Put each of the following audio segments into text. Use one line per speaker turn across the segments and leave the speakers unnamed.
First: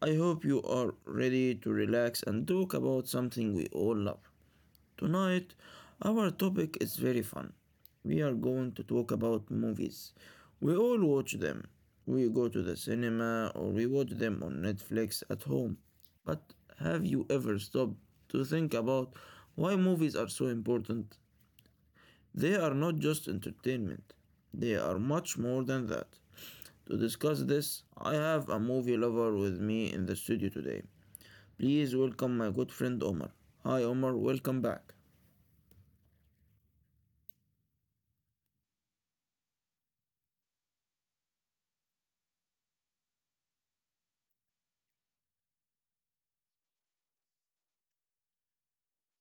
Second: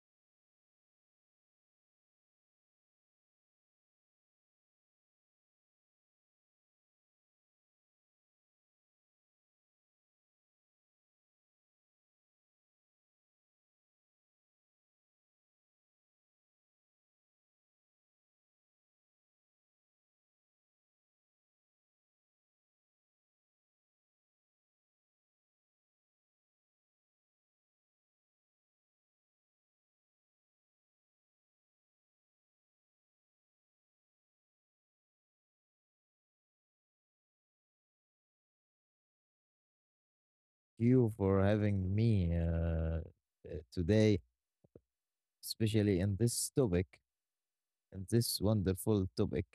I hope you are ready to relax and talk about something we all love. Tonight, our topic is very fun. We are going to talk about movies. We all watch them. We go to the cinema or we watch them on Netflix at home. But have you ever stopped to think about why movies are so important? They are not just entertainment, they are much more than that. To discuss this, I have a movie lover with me in the studio today. Please welcome my good friend Omar. Hi Omar, welcome back.
You for having me Today, especially in this topic, in this wonderful topic.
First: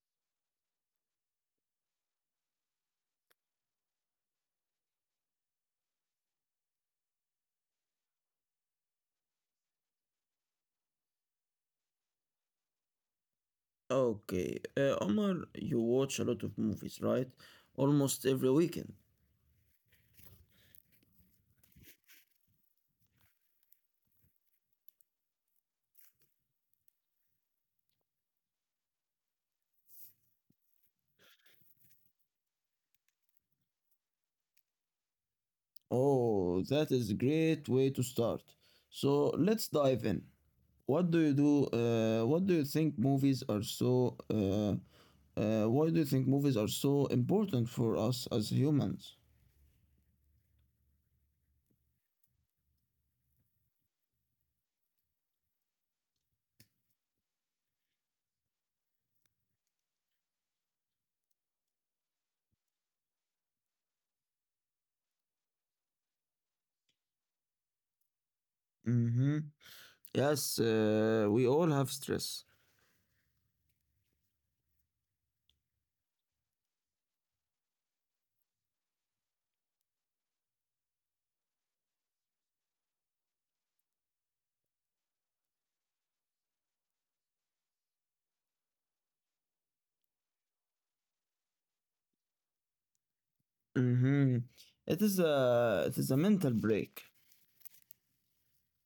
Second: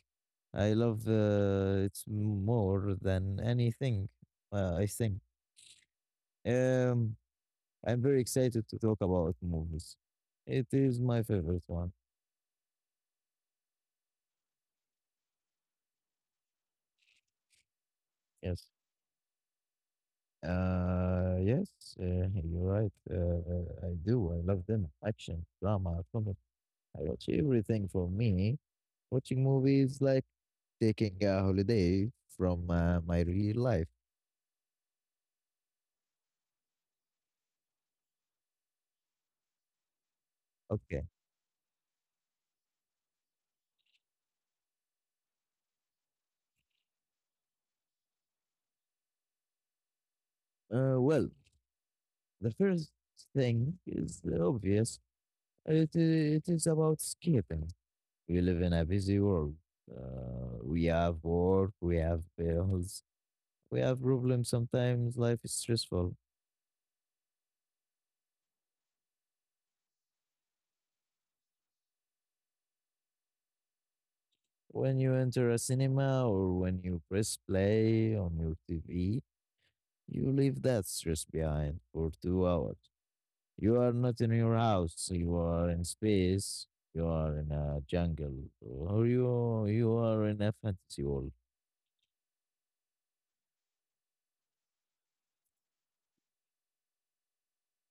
I love it more than anything, I think. Um, I'm very excited to talk about movies. It is my favorite one.
Okay, Omar, you watch a lot of movies, right? Almost every
Yes.
weekend.
Yes, you're right. I do. I love them. Action, drama, comedy. I watch everything. For me, watching movies like taking a holiday from my real life.
Oh, that is a great way to start. So let's dive in. What do you do?
Okay.
What do you think movies are so? Why do you think movies are so important for us as humans?
Well, the first thing is obvious. It is about escaping. We live in a busy world. We have work, we have bills, we have problems. Sometimes life is stressful.
Mm-hmm. Yes, we all have stress.
When you enter a cinema or when you press play on your TV, you leave that stress behind for 2 hours. You are not in your house. You are in space. You are in a jungle, or you are in a fantasy world.
Mm-hmm. It is a mental break.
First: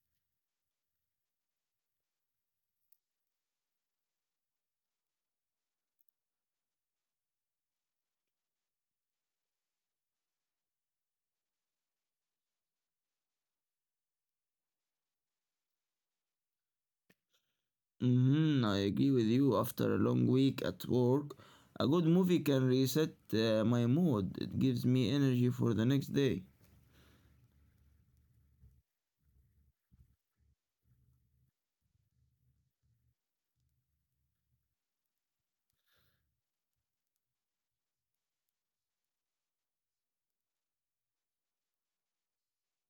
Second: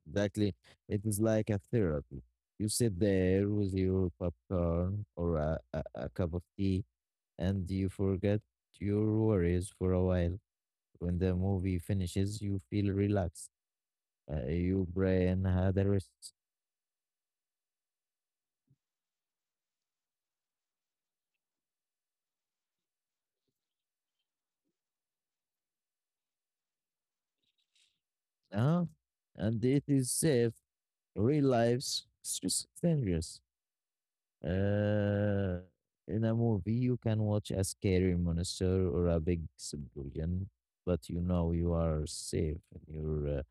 Exactly, it is like a therapy. You sit there with your popcorn or a cup of tea, and you forget your worries for a while. When the movie finishes, you feel relaxed. Your brain had a rest,
Mm-hmm. I agree with you. After a long week at work, a good movie can reset my mood. It gives me energy for the next day.
huh? And it is safe. Real life's stress is dangerous. Uh, in a movie, you can watch a scary monster or a big explosion, but you know you are safe in your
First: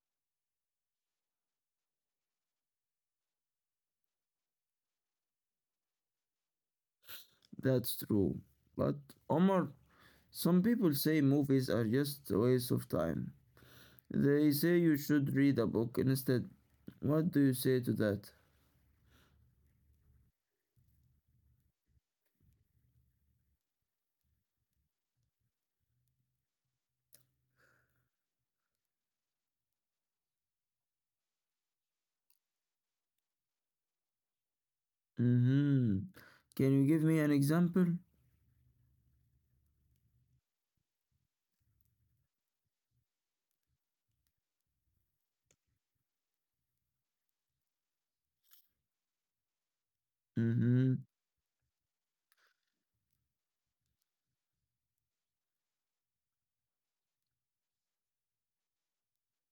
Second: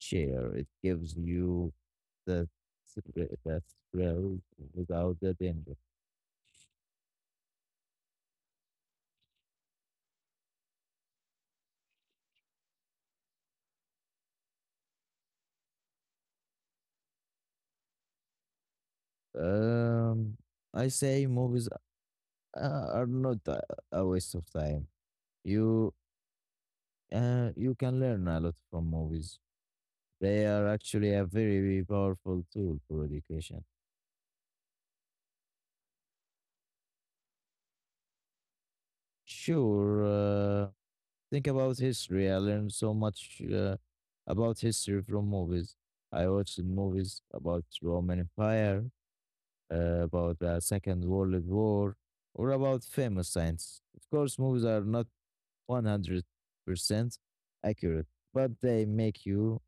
chair. It gives you the the thrill without the danger.
That's true. But Omar, some people say movies are just a waste of time. They say you should read a book instead. What do you say to that?
Um, I say movies are not a waste of time. You you can learn a lot from movies. They are actually a very powerful tool for education.
Mm-hmm. Can you give me an example?
Sure. Think about history. I learned so much about history from movies. I watched movies about Roman Empire, about the Second
Mm-hmm.
World War, or about famous science. Of course, movies are not 100% accurate, but they make you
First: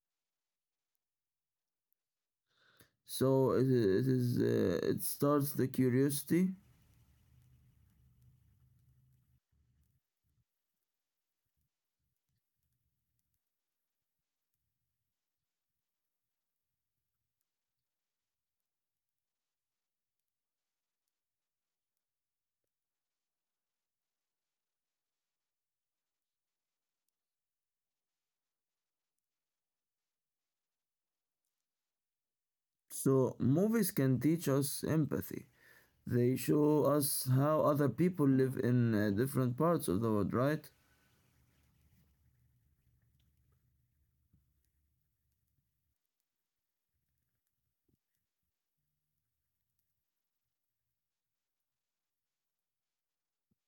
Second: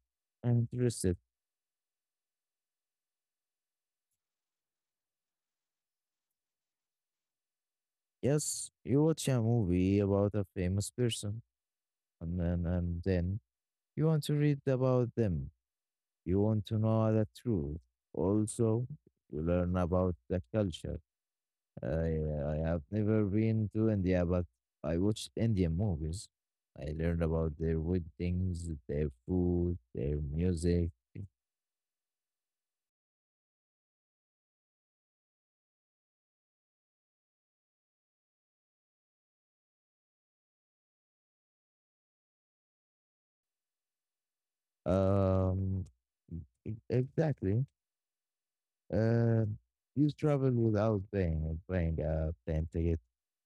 interested.
So it is. It starts the curiosity.
Yes, you watch a movie about a famous person, and then you want to read about them. You want to know the truth. Also, you learn about the culture. I, I have never been to India, but I watched Indian movies. I learned about their weddings, their food, their music.
So movies can teach us empathy. They show us how other people live in different parts of the world, right?
Um, exactly. Uh, you travel without paying a plane ticket.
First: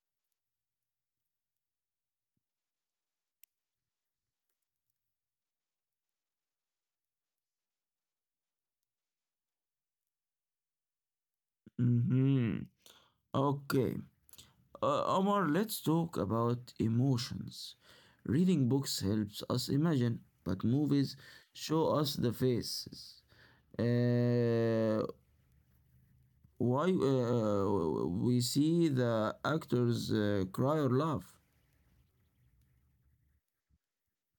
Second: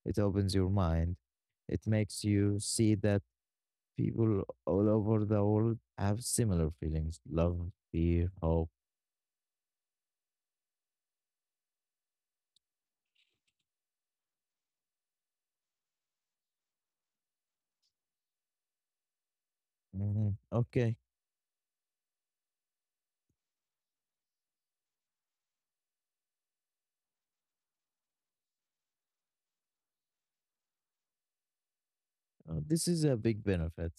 It opens your mind. It makes you see the people all over the world have similar feelings: love, fear, hope.
Mm-hmm. Okay. Omar, let's talk about emotions. Reading books helps us imagine,
Mhm.
but movies
Okay,
show us the faces. Uh, why we see the actors cry or laugh.
this is a big benefit.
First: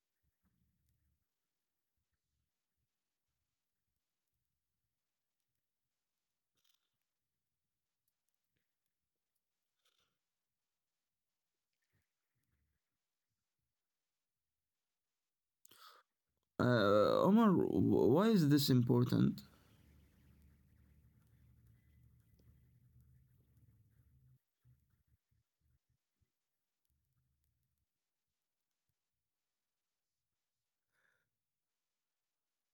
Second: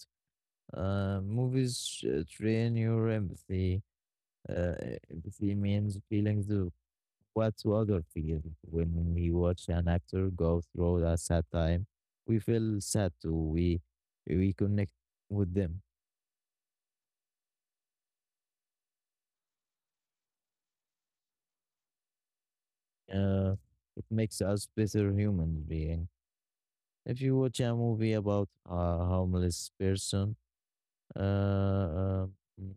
Movies train your empathy. Uh, Empathy means feelings of what other feel. When we watch an actor go through a sad time, we feel sad too. We connect with them.
Omar, why is this important?
Uh, it makes us better human being. If you watch a movie about a homeless person, Uh, mm,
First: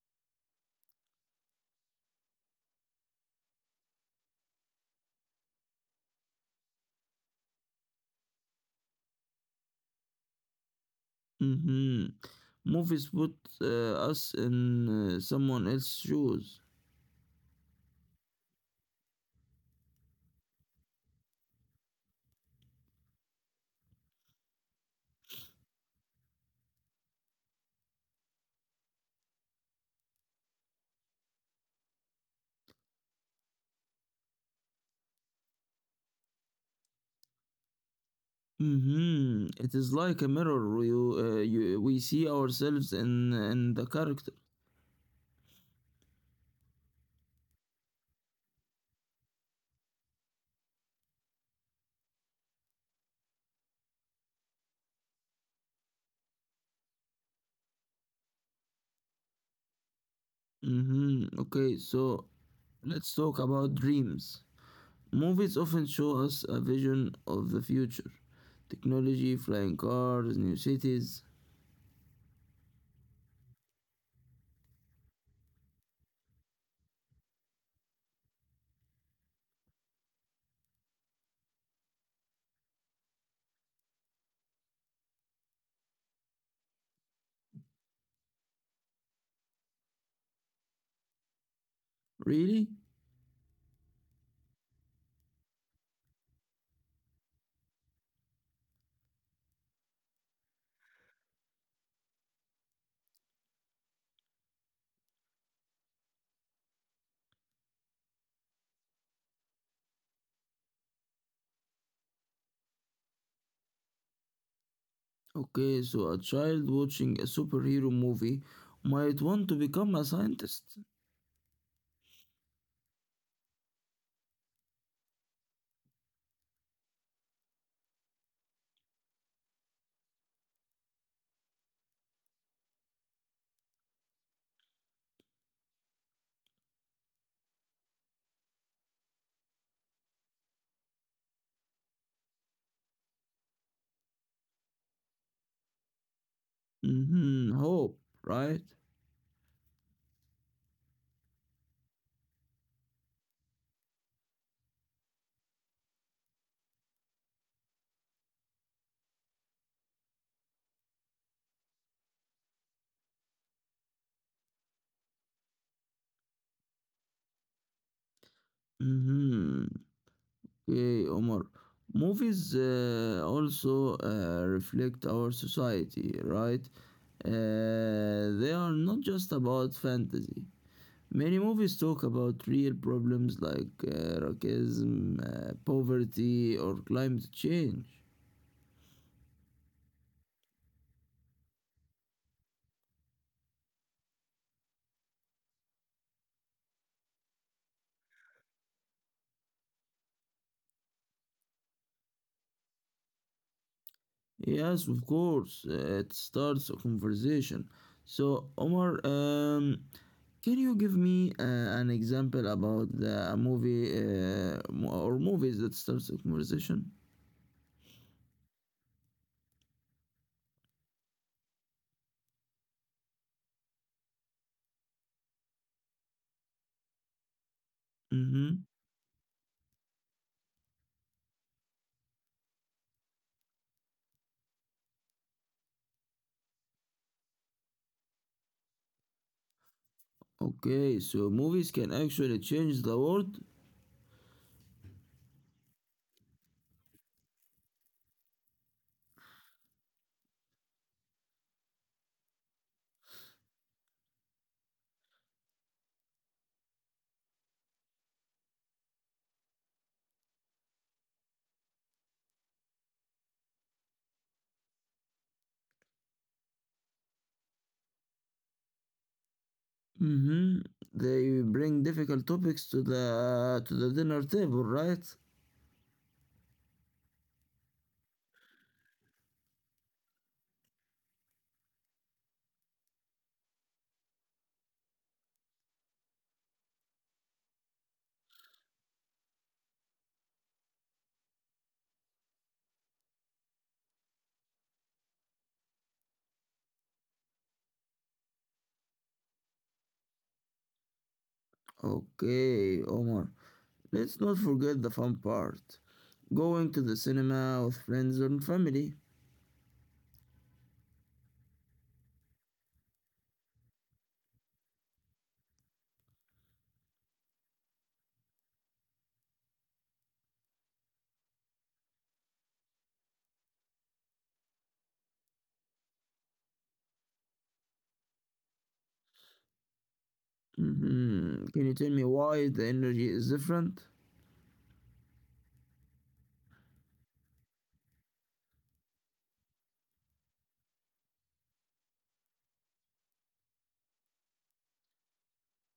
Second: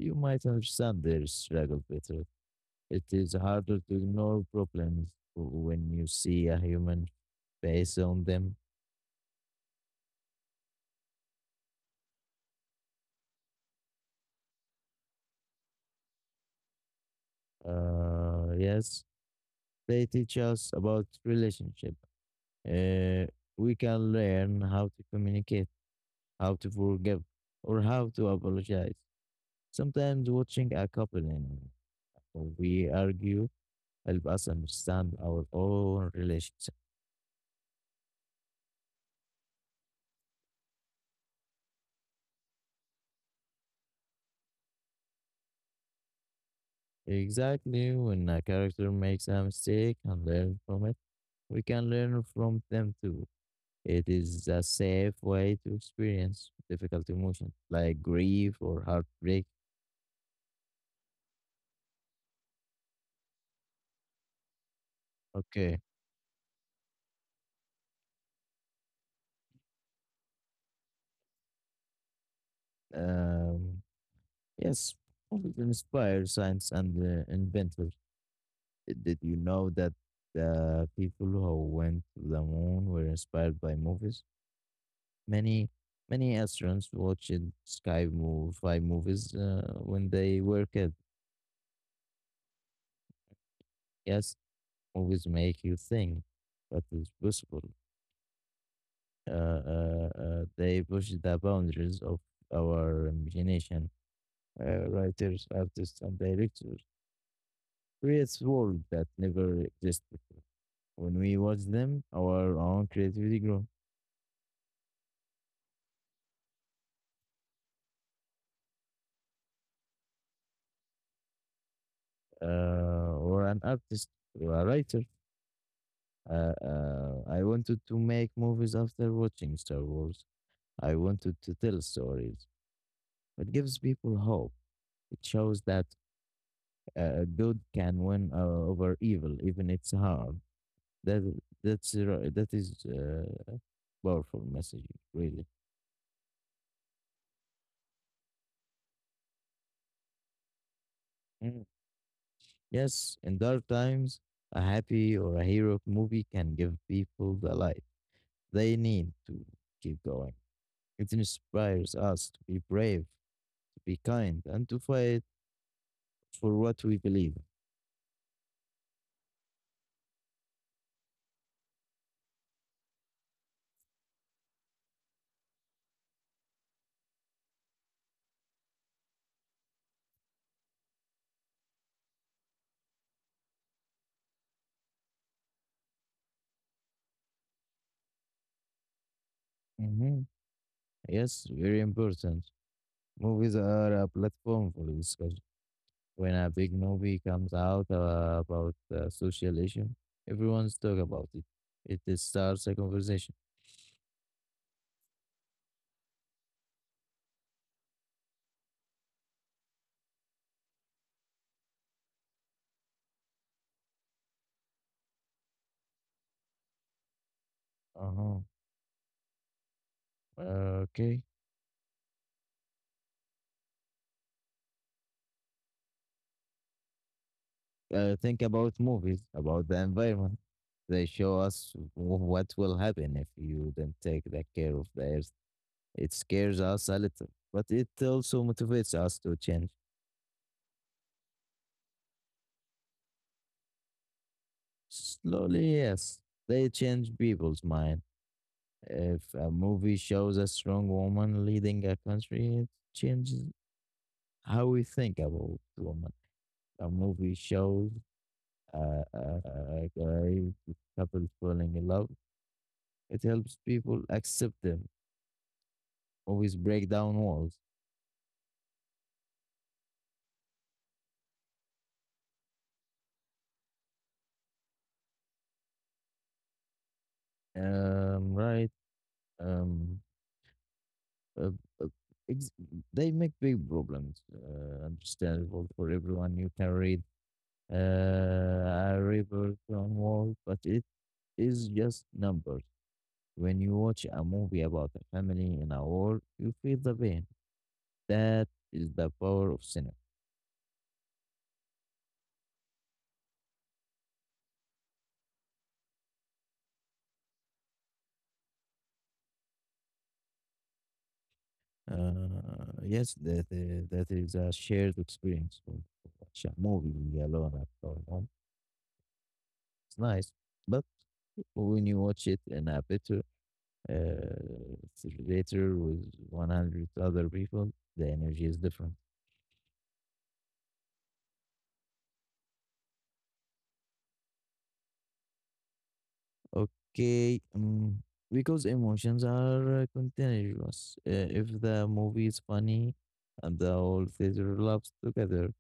you might understand their struggle better. It is harder to ignore problems when you see a human face on them.
Hmm Movies put us in someone else's shoes.
Yes, they teach us about relationship. Uh, we can learn how to communicate, how to forgive, or how to apologize. Sometimes watching a couple and we argue help us understand our own relationship.
Mm-hmm. It is like a mirror. We see ourselves in the character.
Exactly. When a character makes a mistake and learn from it, we can learn from them too. It is a safe way to experience difficult emotions like grief or heartbreak.
Mm-hmm. Okay, so let's talk about dreams. Movies often
Okay.
show us a vision of the future technology, flying cars, new cities.
Um, yes, movies inspire science and inventors. Did you know that the people who went to the moon were inspired by movies? Many, many astronauts watched sky move, five movies when they were kids.
Really?
Yes, movies make you think what is possible. They push the boundaries of our imagination. Writers, artists, and directors creates world that never existed before. When we watch them, our own creativity grows.
Okay, so a child watching a superhero movie might want to become a scientist.
Or an artist, or a writer. I wanted to make movies after watching Star Wars. I wanted to tell stories. It gives people hope. It shows that good can win over evil, even it's hard. That that is powerful message, really.
Mm-hmm. Hope, right?
Mm. Yes, in dark times, a happy or a hero movie can give people the light they need to keep going. It inspires us to be brave, to be kind, and to fight for what we believe.
Mm-hmm. Okay, Omar. Movies also reflect our society, right? They are not just about fantasy. Many movies talk about real problems like racism, poverty, or climate change.
Hmm. Yes, very important. Movies are a platform for discussion. When a big movie comes out about social issue, everyone's talk about it. It is starts a conversation.
Yes, of course, it starts a conversation. So, Omar, can you give me an example about a movie or movies that starts a conversation?
Uh-huh. Okay. Think
Hmm
about movies, about the environment. They show us what will happen if you don't take the care of the earth. It scares us a little, but it also motivates us to change.
Okay, so movies can actually change the world.
Slowly, yes, they change people's mind. If a movie shows a strong woman leading a country, it changes how we think about women. A movie shows uh, a couples falling in love. It helps people accept them. Always break down walls.
Hmm They bring difficult topics to the dinner table, right?
Right. Um, uh, uh, ex- they make big problems understandable for everyone. You can read a report on wall, but it is just numbers. When you watch a movie about a family in a war, you feel the pain. That is the power of cinema.
Okay, Omar. Let's not forget the fun part. Going to the cinema with friends and family.
Yes, that is a shared experience. When you watch a movie alone at our home, it's nice. But when you watch it in a better theater with 100 other people, the energy is different.
Hmm Can you tell me why the energy is different?
Okay. Because emotions are continuous. If the movie is funny and the whole theater laughs together,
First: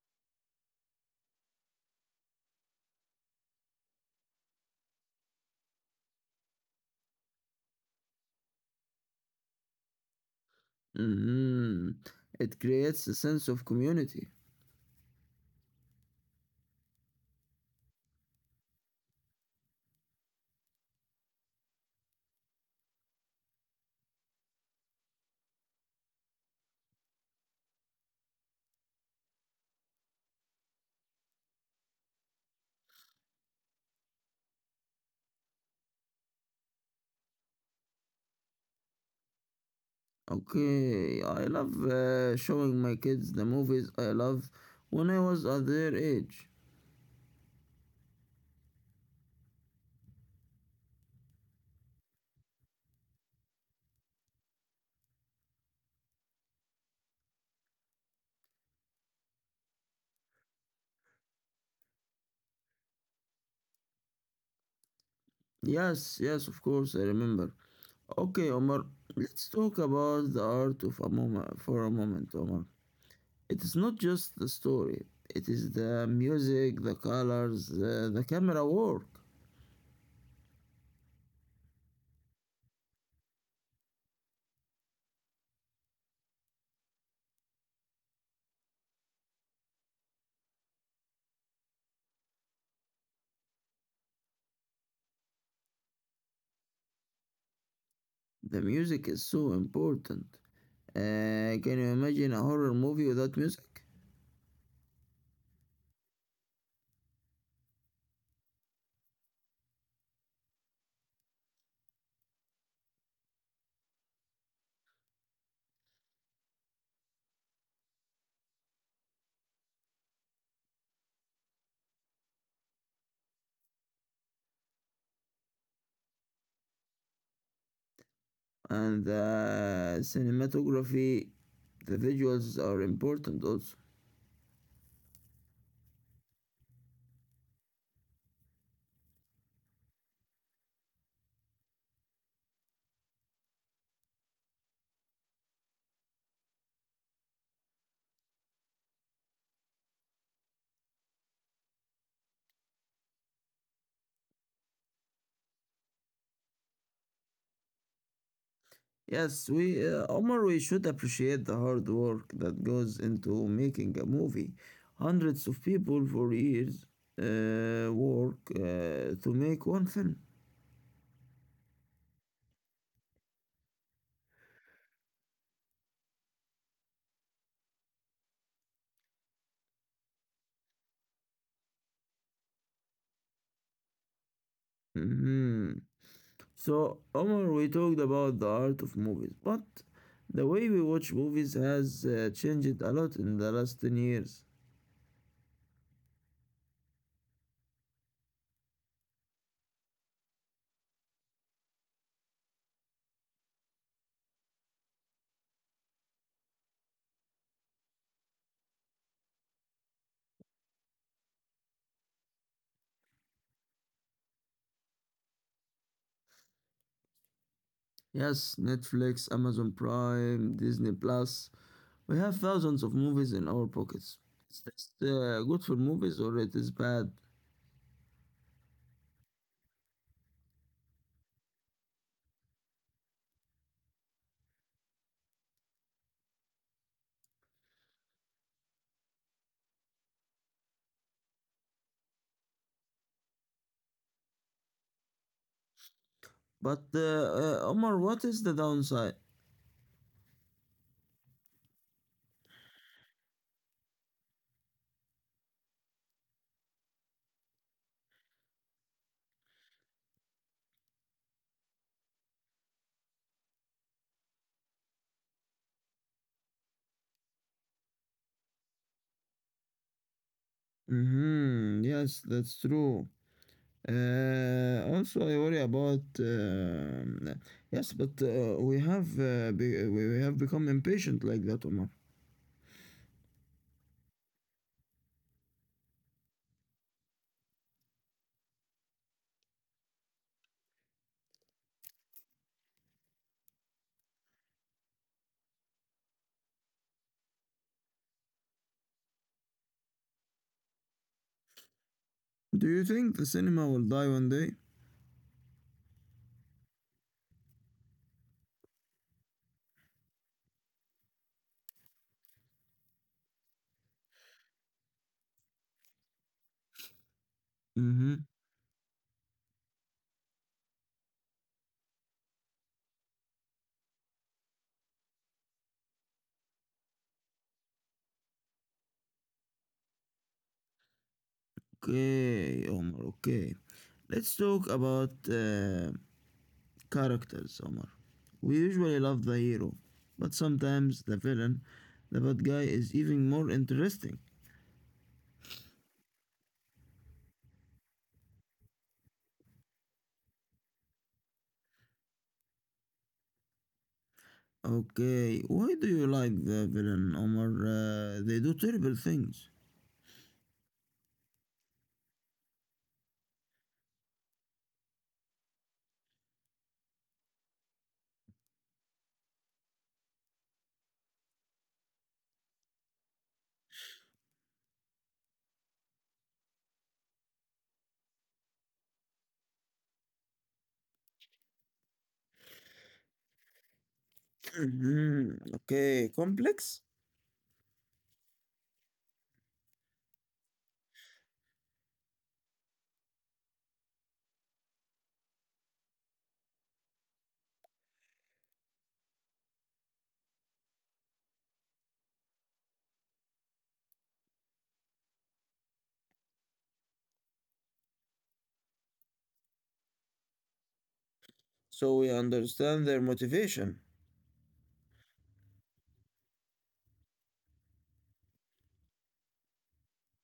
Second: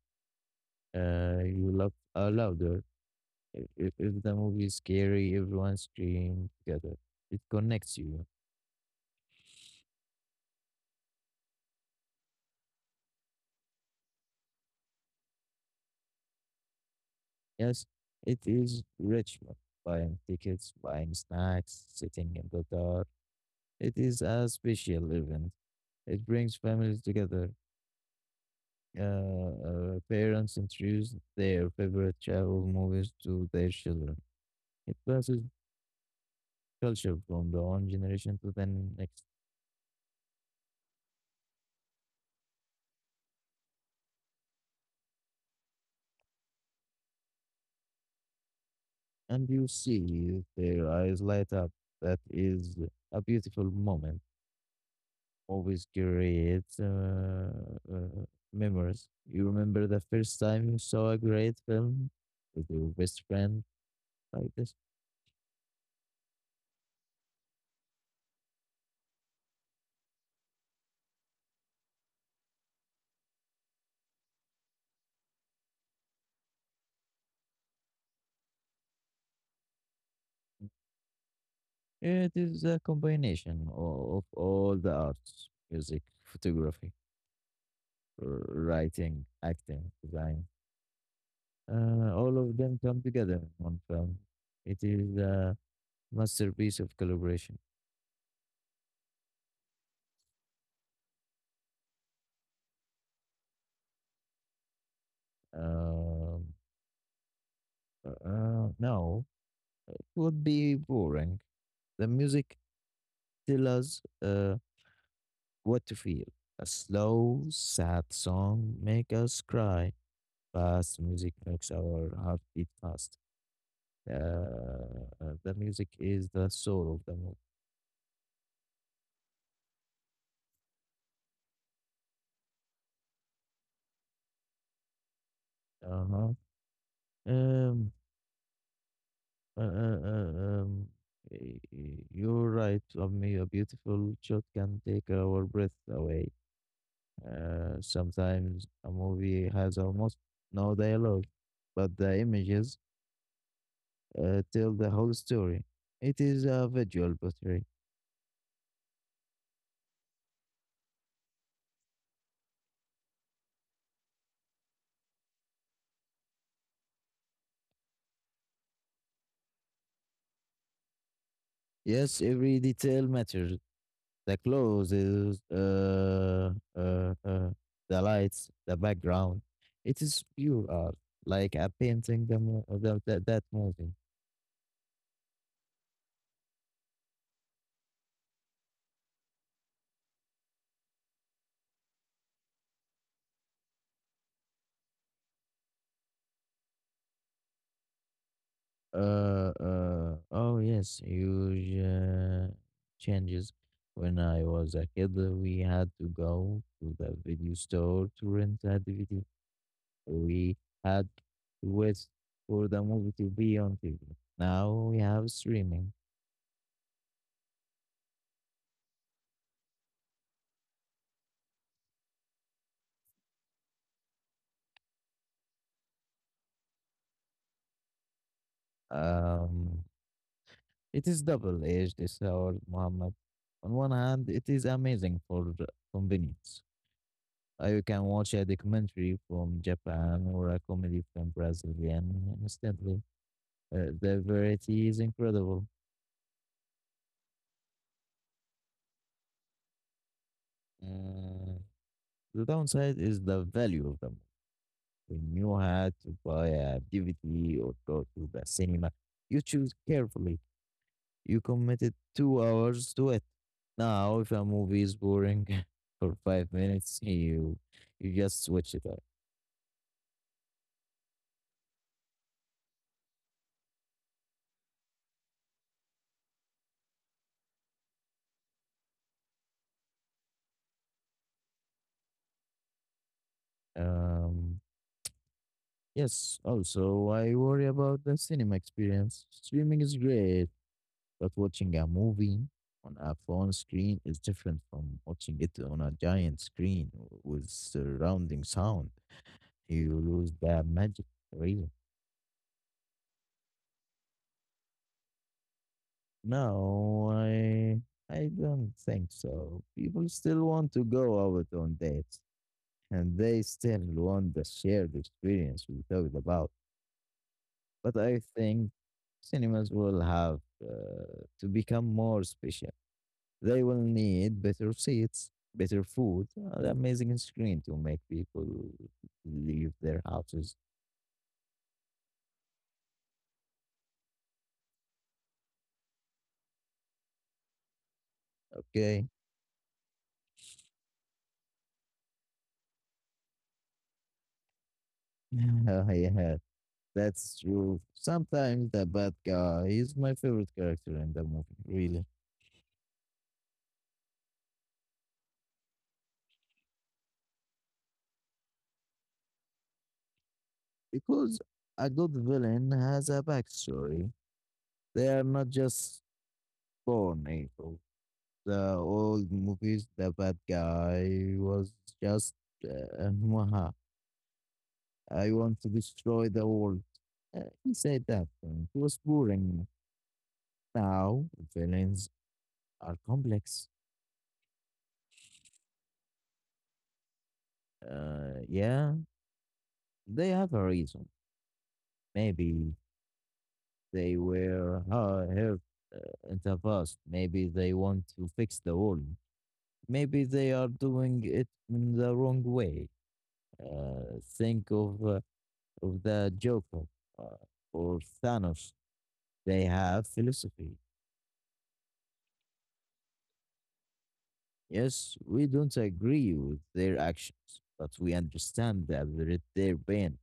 you laugh louder. If the movie is scary, everyone scream together. It connects you.
Hmm It creates a sense of community.
Yes, it is Richmond. Buying tickets, buying snacks, sitting in the dark. It is a special event. It brings families together. Uh, Parents introduce their favorite travel movies to their children. It passes culture from the one generation to the next.
Okay, I love showing my kids the movies I love when I was at their age.
And you see their eyes light up. That is a beautiful moment. Always creates uh, memories. You remember the first time you saw a great film with your best friend like this?
Yes, yes, of course, I remember. Okay, Omar, let's talk about the art of a moment, Omar. It is not just the story, it is the music, the colors, the camera work.
It is a combination of all the arts: music, photography, writing, acting, design. All of them come together in one film. It is a masterpiece of collaboration.
The music is so important. Can you imagine a horror movie without music?
Um, no, it would be boring. The music tells us what to feel. A slow, sad song makes us cry. Fast music makes our heart beat fast. Uh, the music is the soul of the movie.
And the cinematography, the visuals are important also.
Uh-huh. Um, Uh, uh, uh, um, you're right, Ummi. A beautiful shot can take our breath away. Sometimes a movie has almost no dialogue, but the images tell the whole story. It is a visual portrait.
Yes, Omar, we should appreciate the hard work that goes into making a movie. Hundreds of people for years work to make one film.
Yes, every detail matters. The clothes, the lights, the background. It is pure art, like a painting the, mo- the, that movie.
Mhm. So, Omar, we talked about the art of movies, but the way we watch movies has changed a lot in the last 10 years.
Oh yes, huge changes. When I was a kid, we had to go to the video store to rent a DVD. We had to wait for the movie to be on TV. Now we have streaming.
Yes, Netflix, Amazon Prime, Disney Plus, we have thousands of movies in our pockets. Is this good for movies or it is bad?
Um, it is double-edged sword, Muhammad. On one hand, it is amazing for the convenience. You can watch a documentary from Japan or a comedy from Brazilian instantly. The variety is incredible.
But Omar, what is the downside?
Uh, the downside is the value of them. When you had to buy a DVD or go to the cinema, you choose carefully. You committed 2 hours to it. Now, if a movie is boring for 5 minutes, you just switch it up.
Mm-hmm. Yes, that's true. Also, I worry about. Yes, but we have we have become impatient like that, Omar.
Um, yes. Also, I worry about the cinema experience. Streaming is great. But watching a movie on a phone screen is different from watching it on a giant screen with surrounding sound. You lose the magic, real?
Do you think the cinema will die one day?
No, I don't think so. People still want to go out on dates, and they still want the shared experience we talked about. But
Mm-hmm.
I think cinemas will have to become more special. They will need better seats, better food, an amazing screen to make people leave their houses.
Okay, Omar. Okay, let's talk about uh, characters, Omar. We usually
Okay?
love the hero, but sometimes the villain, the bad guy, is even more interesting.
Yeah, that's true. Sometimes the bad guy is my favorite character in the movie, really.
Okay, why do you like the villain, Omar? They do terrible things.
Because a good villain has a backstory. They are not just born evil. The old movies, the bad guy was just uh, I want to destroy the world. He said that when he was boring. Now, villains are complex.
Mhm. Okay, complex.
Yeah, they have a reason. Maybe they were hurt in the past. Maybe they want to fix the world. Maybe they are doing it in the wrong way. Think of the Joker uh, or Thanos. They have philosophy.
So we understand their motivation.
Yes, we don't agree with their actions, but we understand that they're their pain.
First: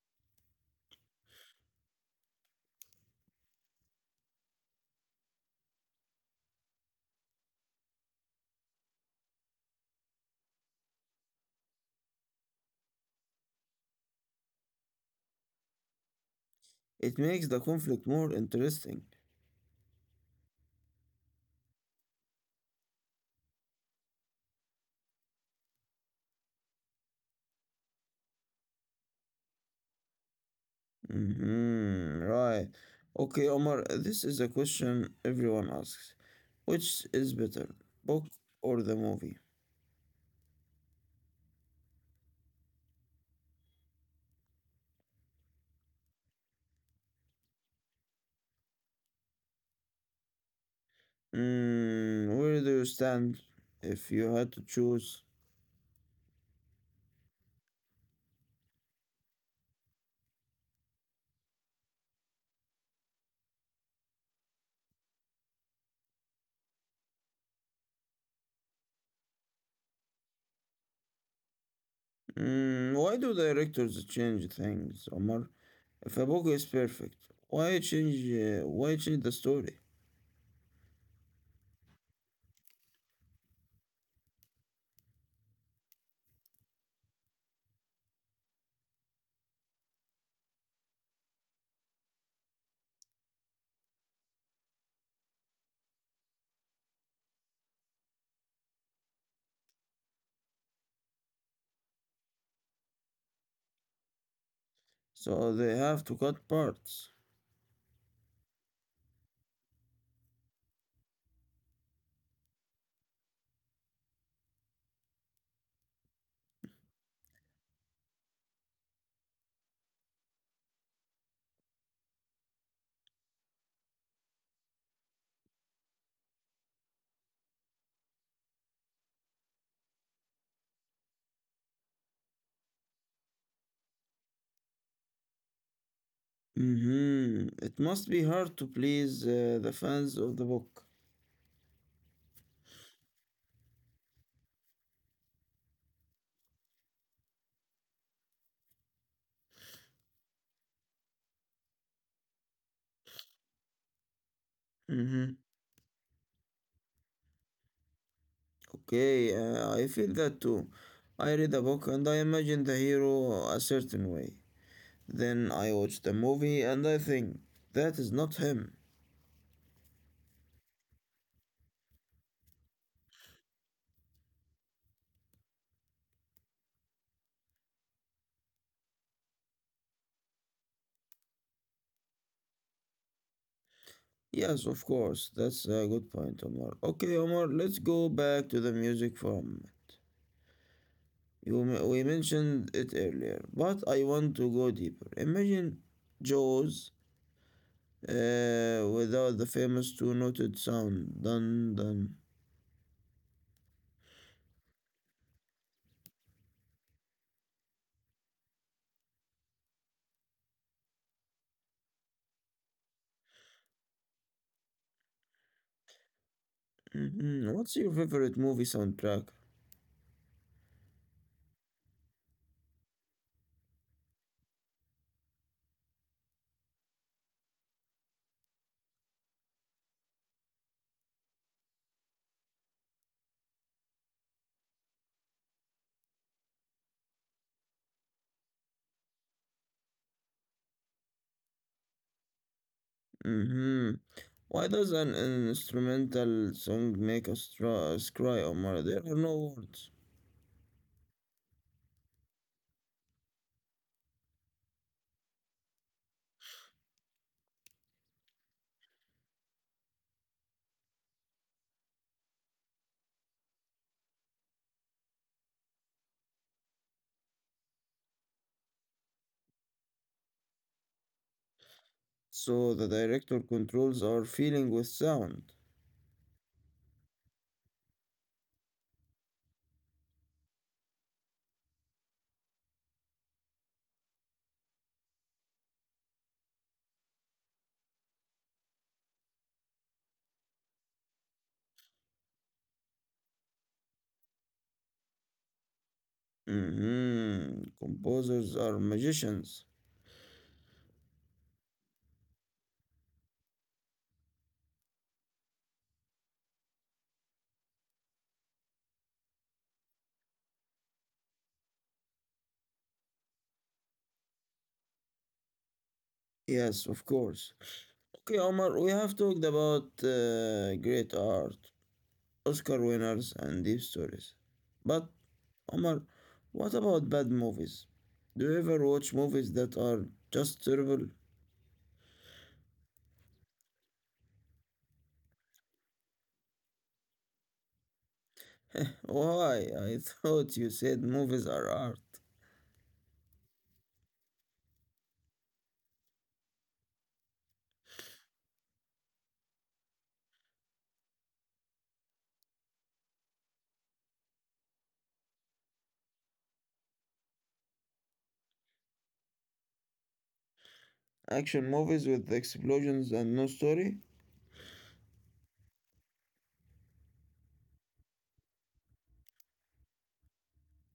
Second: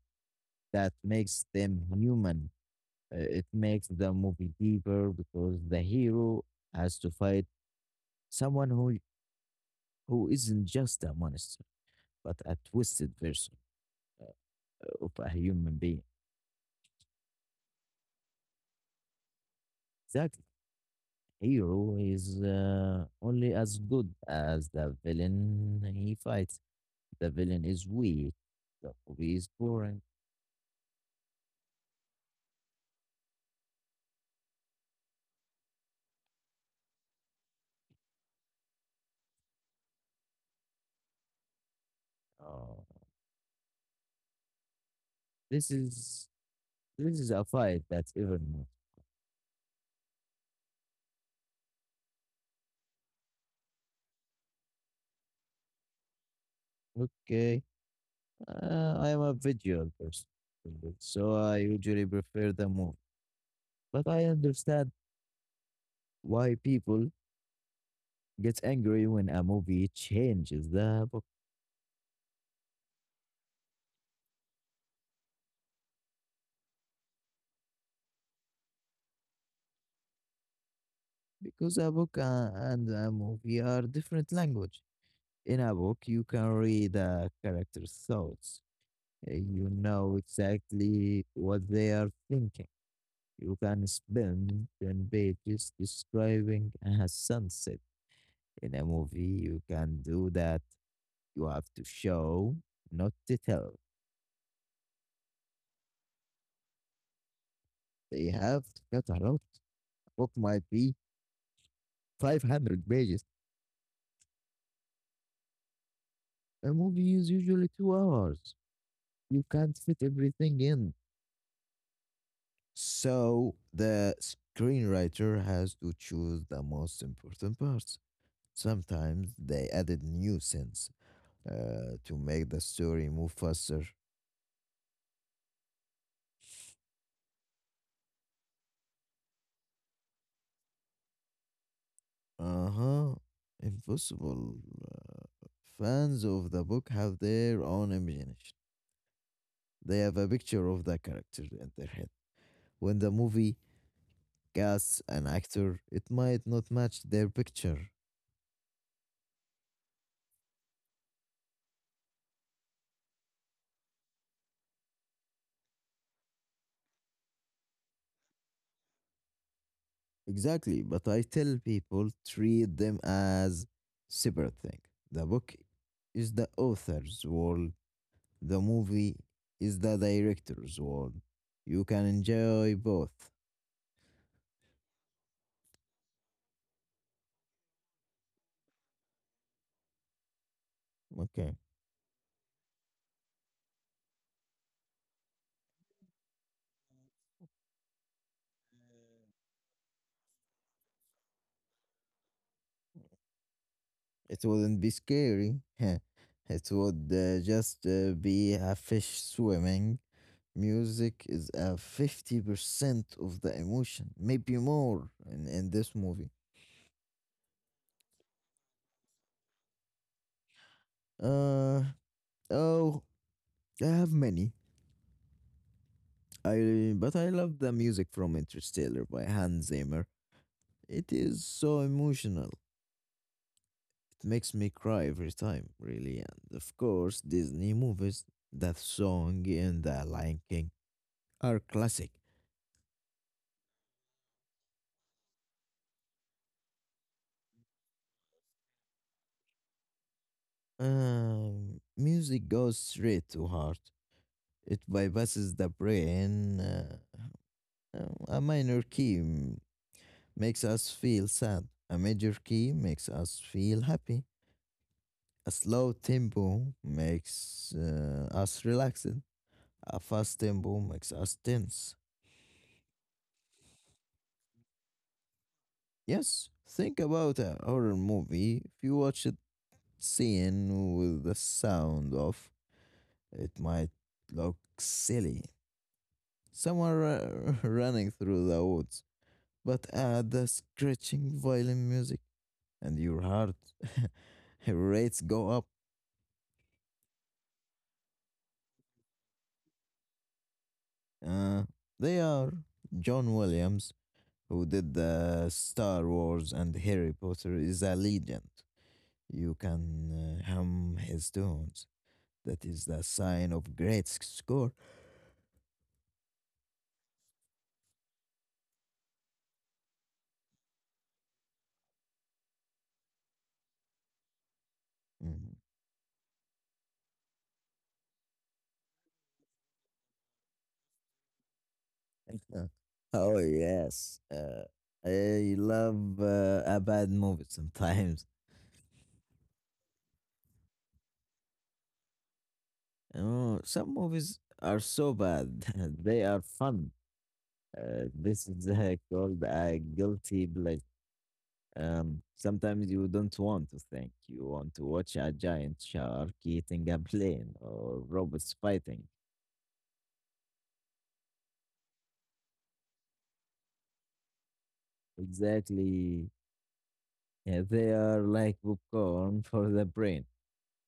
That makes them human. It makes the movie deeper because the hero has to fight someone who isn't just a monster, but a twisted version of a human being.
It makes the conflict more interesting.
That hero is only as good as the villain he fights. The villain is weak. The movie is boring.
Mhm, right. Okay, Omar, this is a question everyone asks. Which is better, book or the movie?
Uh, this is This is a fight that's even more.
Mm, where do you stand if you had to choose?
Okay, I am a visual person, so I usually prefer the movie. But I understand why people get angry when a movie changes the book
Mm, why do directors change things, Omar? If a book is perfect, why change the story?
because a book and a movie are different language. In a book, you can read a character's thoughts. You know exactly what they are thinking. You can spend 10 pages describing a sunset. In a movie, you can do that. You have to show, not to tell.
So they have to cut parts.
They have got a lot. Book might be 500 pages. A movie is usually 2 hours. You can't fit everything in. So the screenwriter has to choose the most important parts. Sometimes they added new scenes to make the story move faster.
Hmm It must be hard to please the fans of the book.
Uh-huh. Impossible. Uh, Fans of the book have their own imagination. They have a picture of the character in their head. When the movie casts an
Hmm
actor, it might not match their picture.
Okay, I feel that too. I read a book and I imagine the hero a certain way. Then I watch the movie and I think that is not him.
Exactly, but I tell people treat them as separate thing. The book is the author's world. The movie is the director's world. You can enjoy both.
Yes, of course. That's a good point, Omar. Okay, Omar, let's go back to the music from.
Okay.
We mentioned it earlier, but I want to go deeper. Imagine Jaws without the famous two-noted sound. Dun dun.
It wouldn't be scary. It would just be a fish swimming. Music is a 50% of the emotion, maybe more in this movie.
Mhm. What's your favorite movie soundtrack?
Uh, oh, I have many. I but I love the music from Interstellar by Hans Zimmer. It is so emotional. It makes me cry every time, really. And of course, Disney movies, that song in The Lion King are classic.
Hmm Why does an instrumental song make us cry, Omar? There are no words.
Music goes straight to heart. It bypasses the brain. A minor key makes us feel sad. A major key makes us feel happy. A slow tempo makes us relaxed. A fast tempo makes us tense.
So the director controls our feeling with sound.
Yes, think about a horror movie. If you watch it scene with the sound off, it might look silly. Some are running through the woods, but add the scratching violin music, and your heart rates go up.
Hmm Composers are magicians.
Uh, they are John Williams, who did the Star Wars and Harry Potter, is a legend. You can hum his tunes. That is the sign of great score.
Yes, of course. Okay, Omar, we have talked about great art, Oscar winners, and deep stories. But, Omar, what about bad movies? Do you ever watch movies that are just terrible?
Mhm. Oh yes, I love a bad movie sometimes.
Why? I thought you said movies are art.
Oh, some movies are so bad. They are fun. This is called a guilty pleasure. Sometimes you don't want to think. You want to watch a giant shark eating a plane or robots fighting.
Action movies with explosions and no story?
Exactly. Yeah, they are like popcorn for the brain.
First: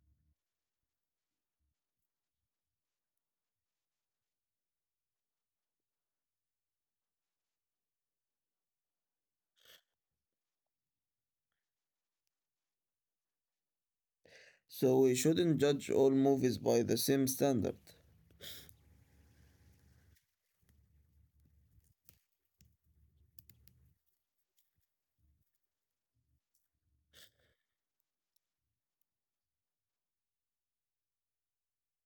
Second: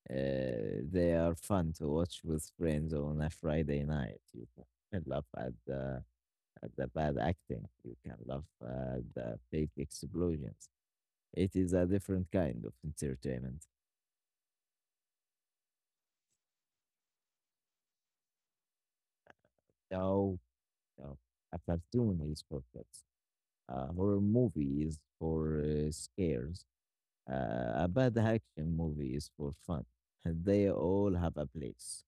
They are fun to watch with friends on a Friday night. You can laugh at the bad acting. You can laugh at the fake explosions. It is a different kind of entertainment.
So we shouldn't judge all movies by the same standard.
So, uh, a cartoon is for kids, a horror movie is for scares, a bad action movie is for fun. They all have a place.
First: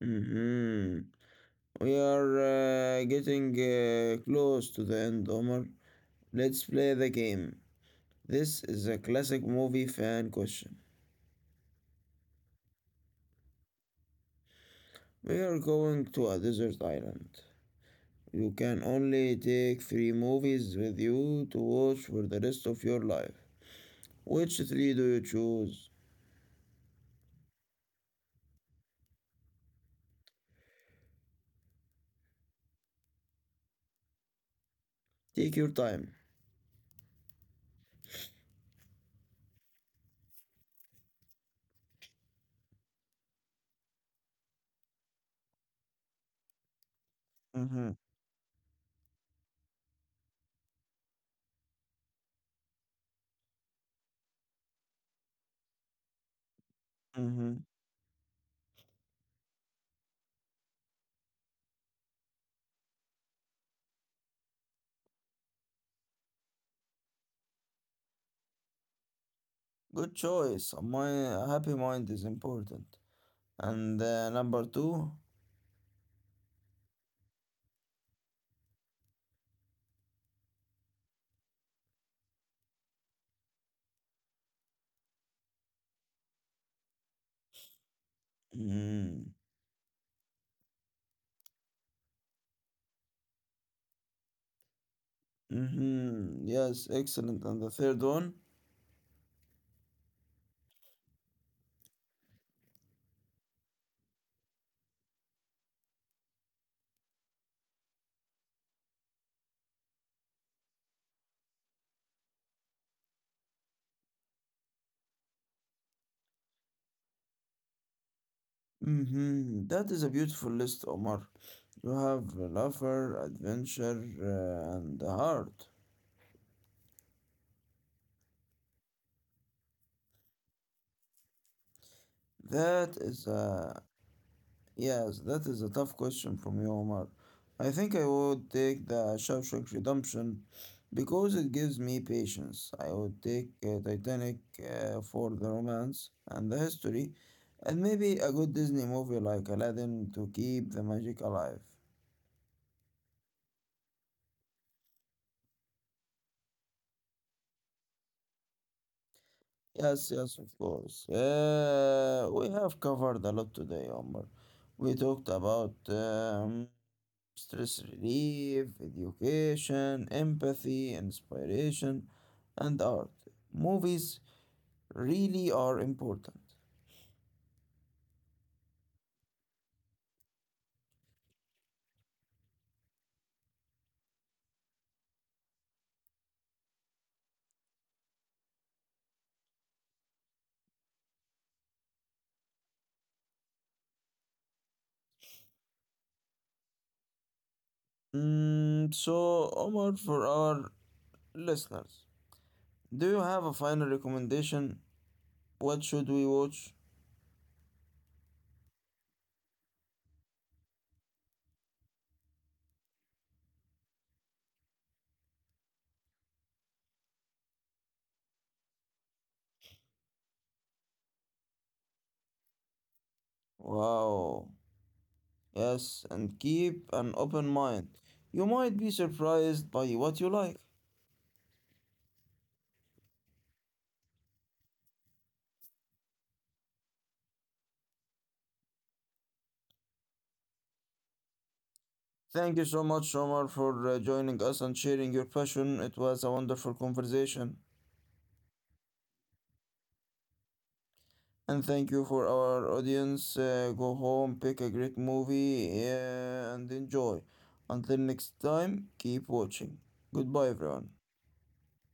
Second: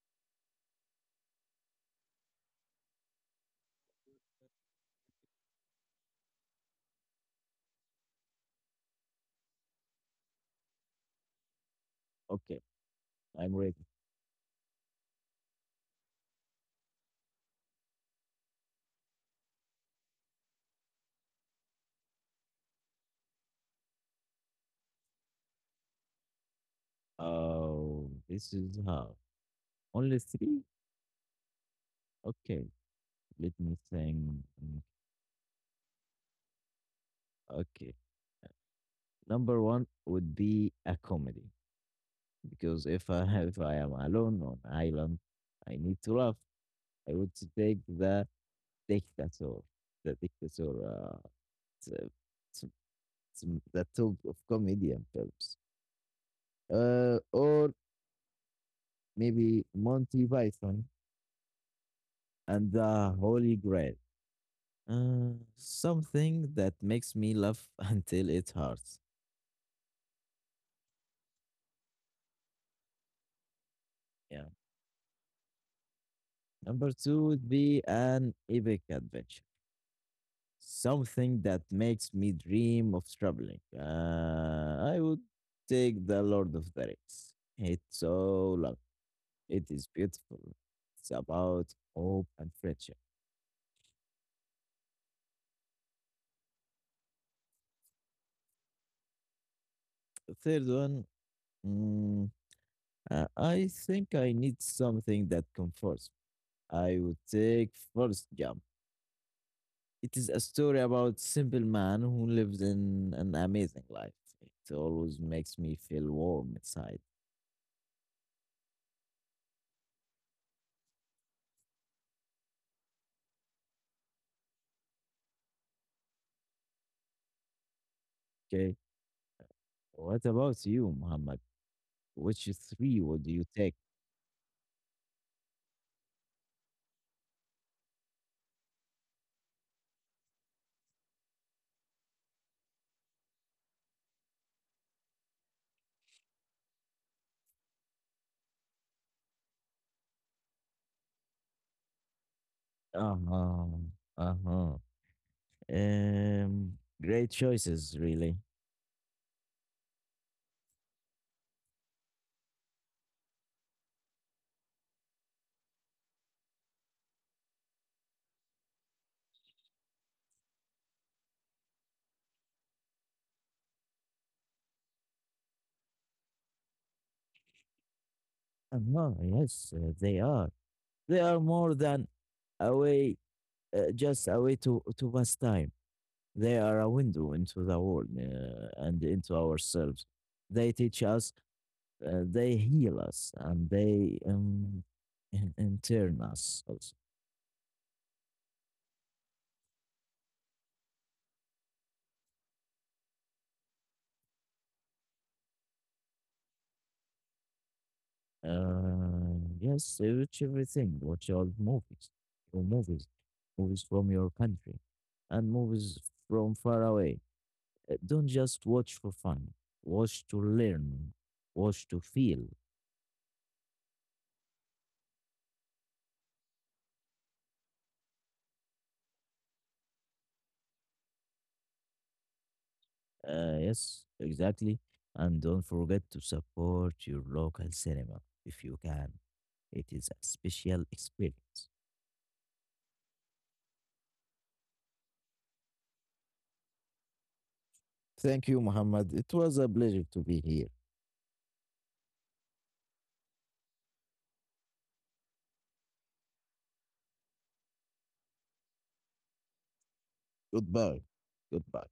Hmm We are getting close to the end, Omar. Let's play the game. This is a classic movie fan question.
Okay, I'm ready.
We are going to a desert island. You can only take three movies with you to watch for the rest of your life. Which three do you choose?
Oh, this is how. Only three? Okay, let me think.
Take your time.
Okay, number one would be a comedy because if I if I am alone on island, I need to laugh. I would take
Mm-hmm.
the Diktator. The Dictator. It's, uh, it's, it's the top of comedian films. Or
Mm-hmm.
maybe Monty Python and the Holy Grail. Something that makes me laugh until it hurts.
Good choice. My happy mind is important. And
Yeah.
number two.
Number two would be an epic adventure. Something that makes me dream of traveling. I would take The Lord of the Rings. It's so long.
Mm-hmm.
It is beautiful. It's about hope and friendship.
Mm-hmm. Yes, excellent. And the third one.
The third one, mm, I think I need something that comforts me. I would take First Jump. It is a story about simple man who lives in an amazing life. It always makes me feel warm inside.
Mm-hmm. That is a beautiful list, Omar. You have laughter, adventure, and heart.
Okay. What about you, Muhammad? Which three
That
would you
is
take?
a Yes. That is a tough question from you, Omar. I think I would take the Shawshank Redemption because it gives me patience. I would take Titanic for the romance and the history, and maybe a good Disney movie like Aladdin to keep the magic alive.
Uh-huh. Uh-huh. Um, Great choices, really.
Yes, yes, of course. We have covered a lot today, Omar. We talked about stress relief, education, empathy, inspiration, and art. Movies really are important.
Uh-huh, yes, they are. They are more than a way, just a way to pass time. They are a window into the world and into ourselves. They teach us, they heal us, and they intern us also.
Mm, so, Omar, for our listeners, do you have a final recommendation? What should we watch?
Yes, they watch everything. Watch all movies, your movies, movies from your country, and movies from far away. Don't just watch for fun. Watch to learn. Watch to feel.
Wow. Yes, and keep an open mind. You might be surprised by what you like.
Yes, exactly. And don't forget to support your local cinema if you can. It is a special experience.
Thank you so much, Omar, for joining us and sharing your passion. It was a wonderful conversation.
Thank you, Muhammad. It was a pleasure to be here.
And thank you for our audience. Go home, pick a great movie, and enjoy. Until next time, keep watching. Goodbye, everyone.
Goodbye. Goodbye.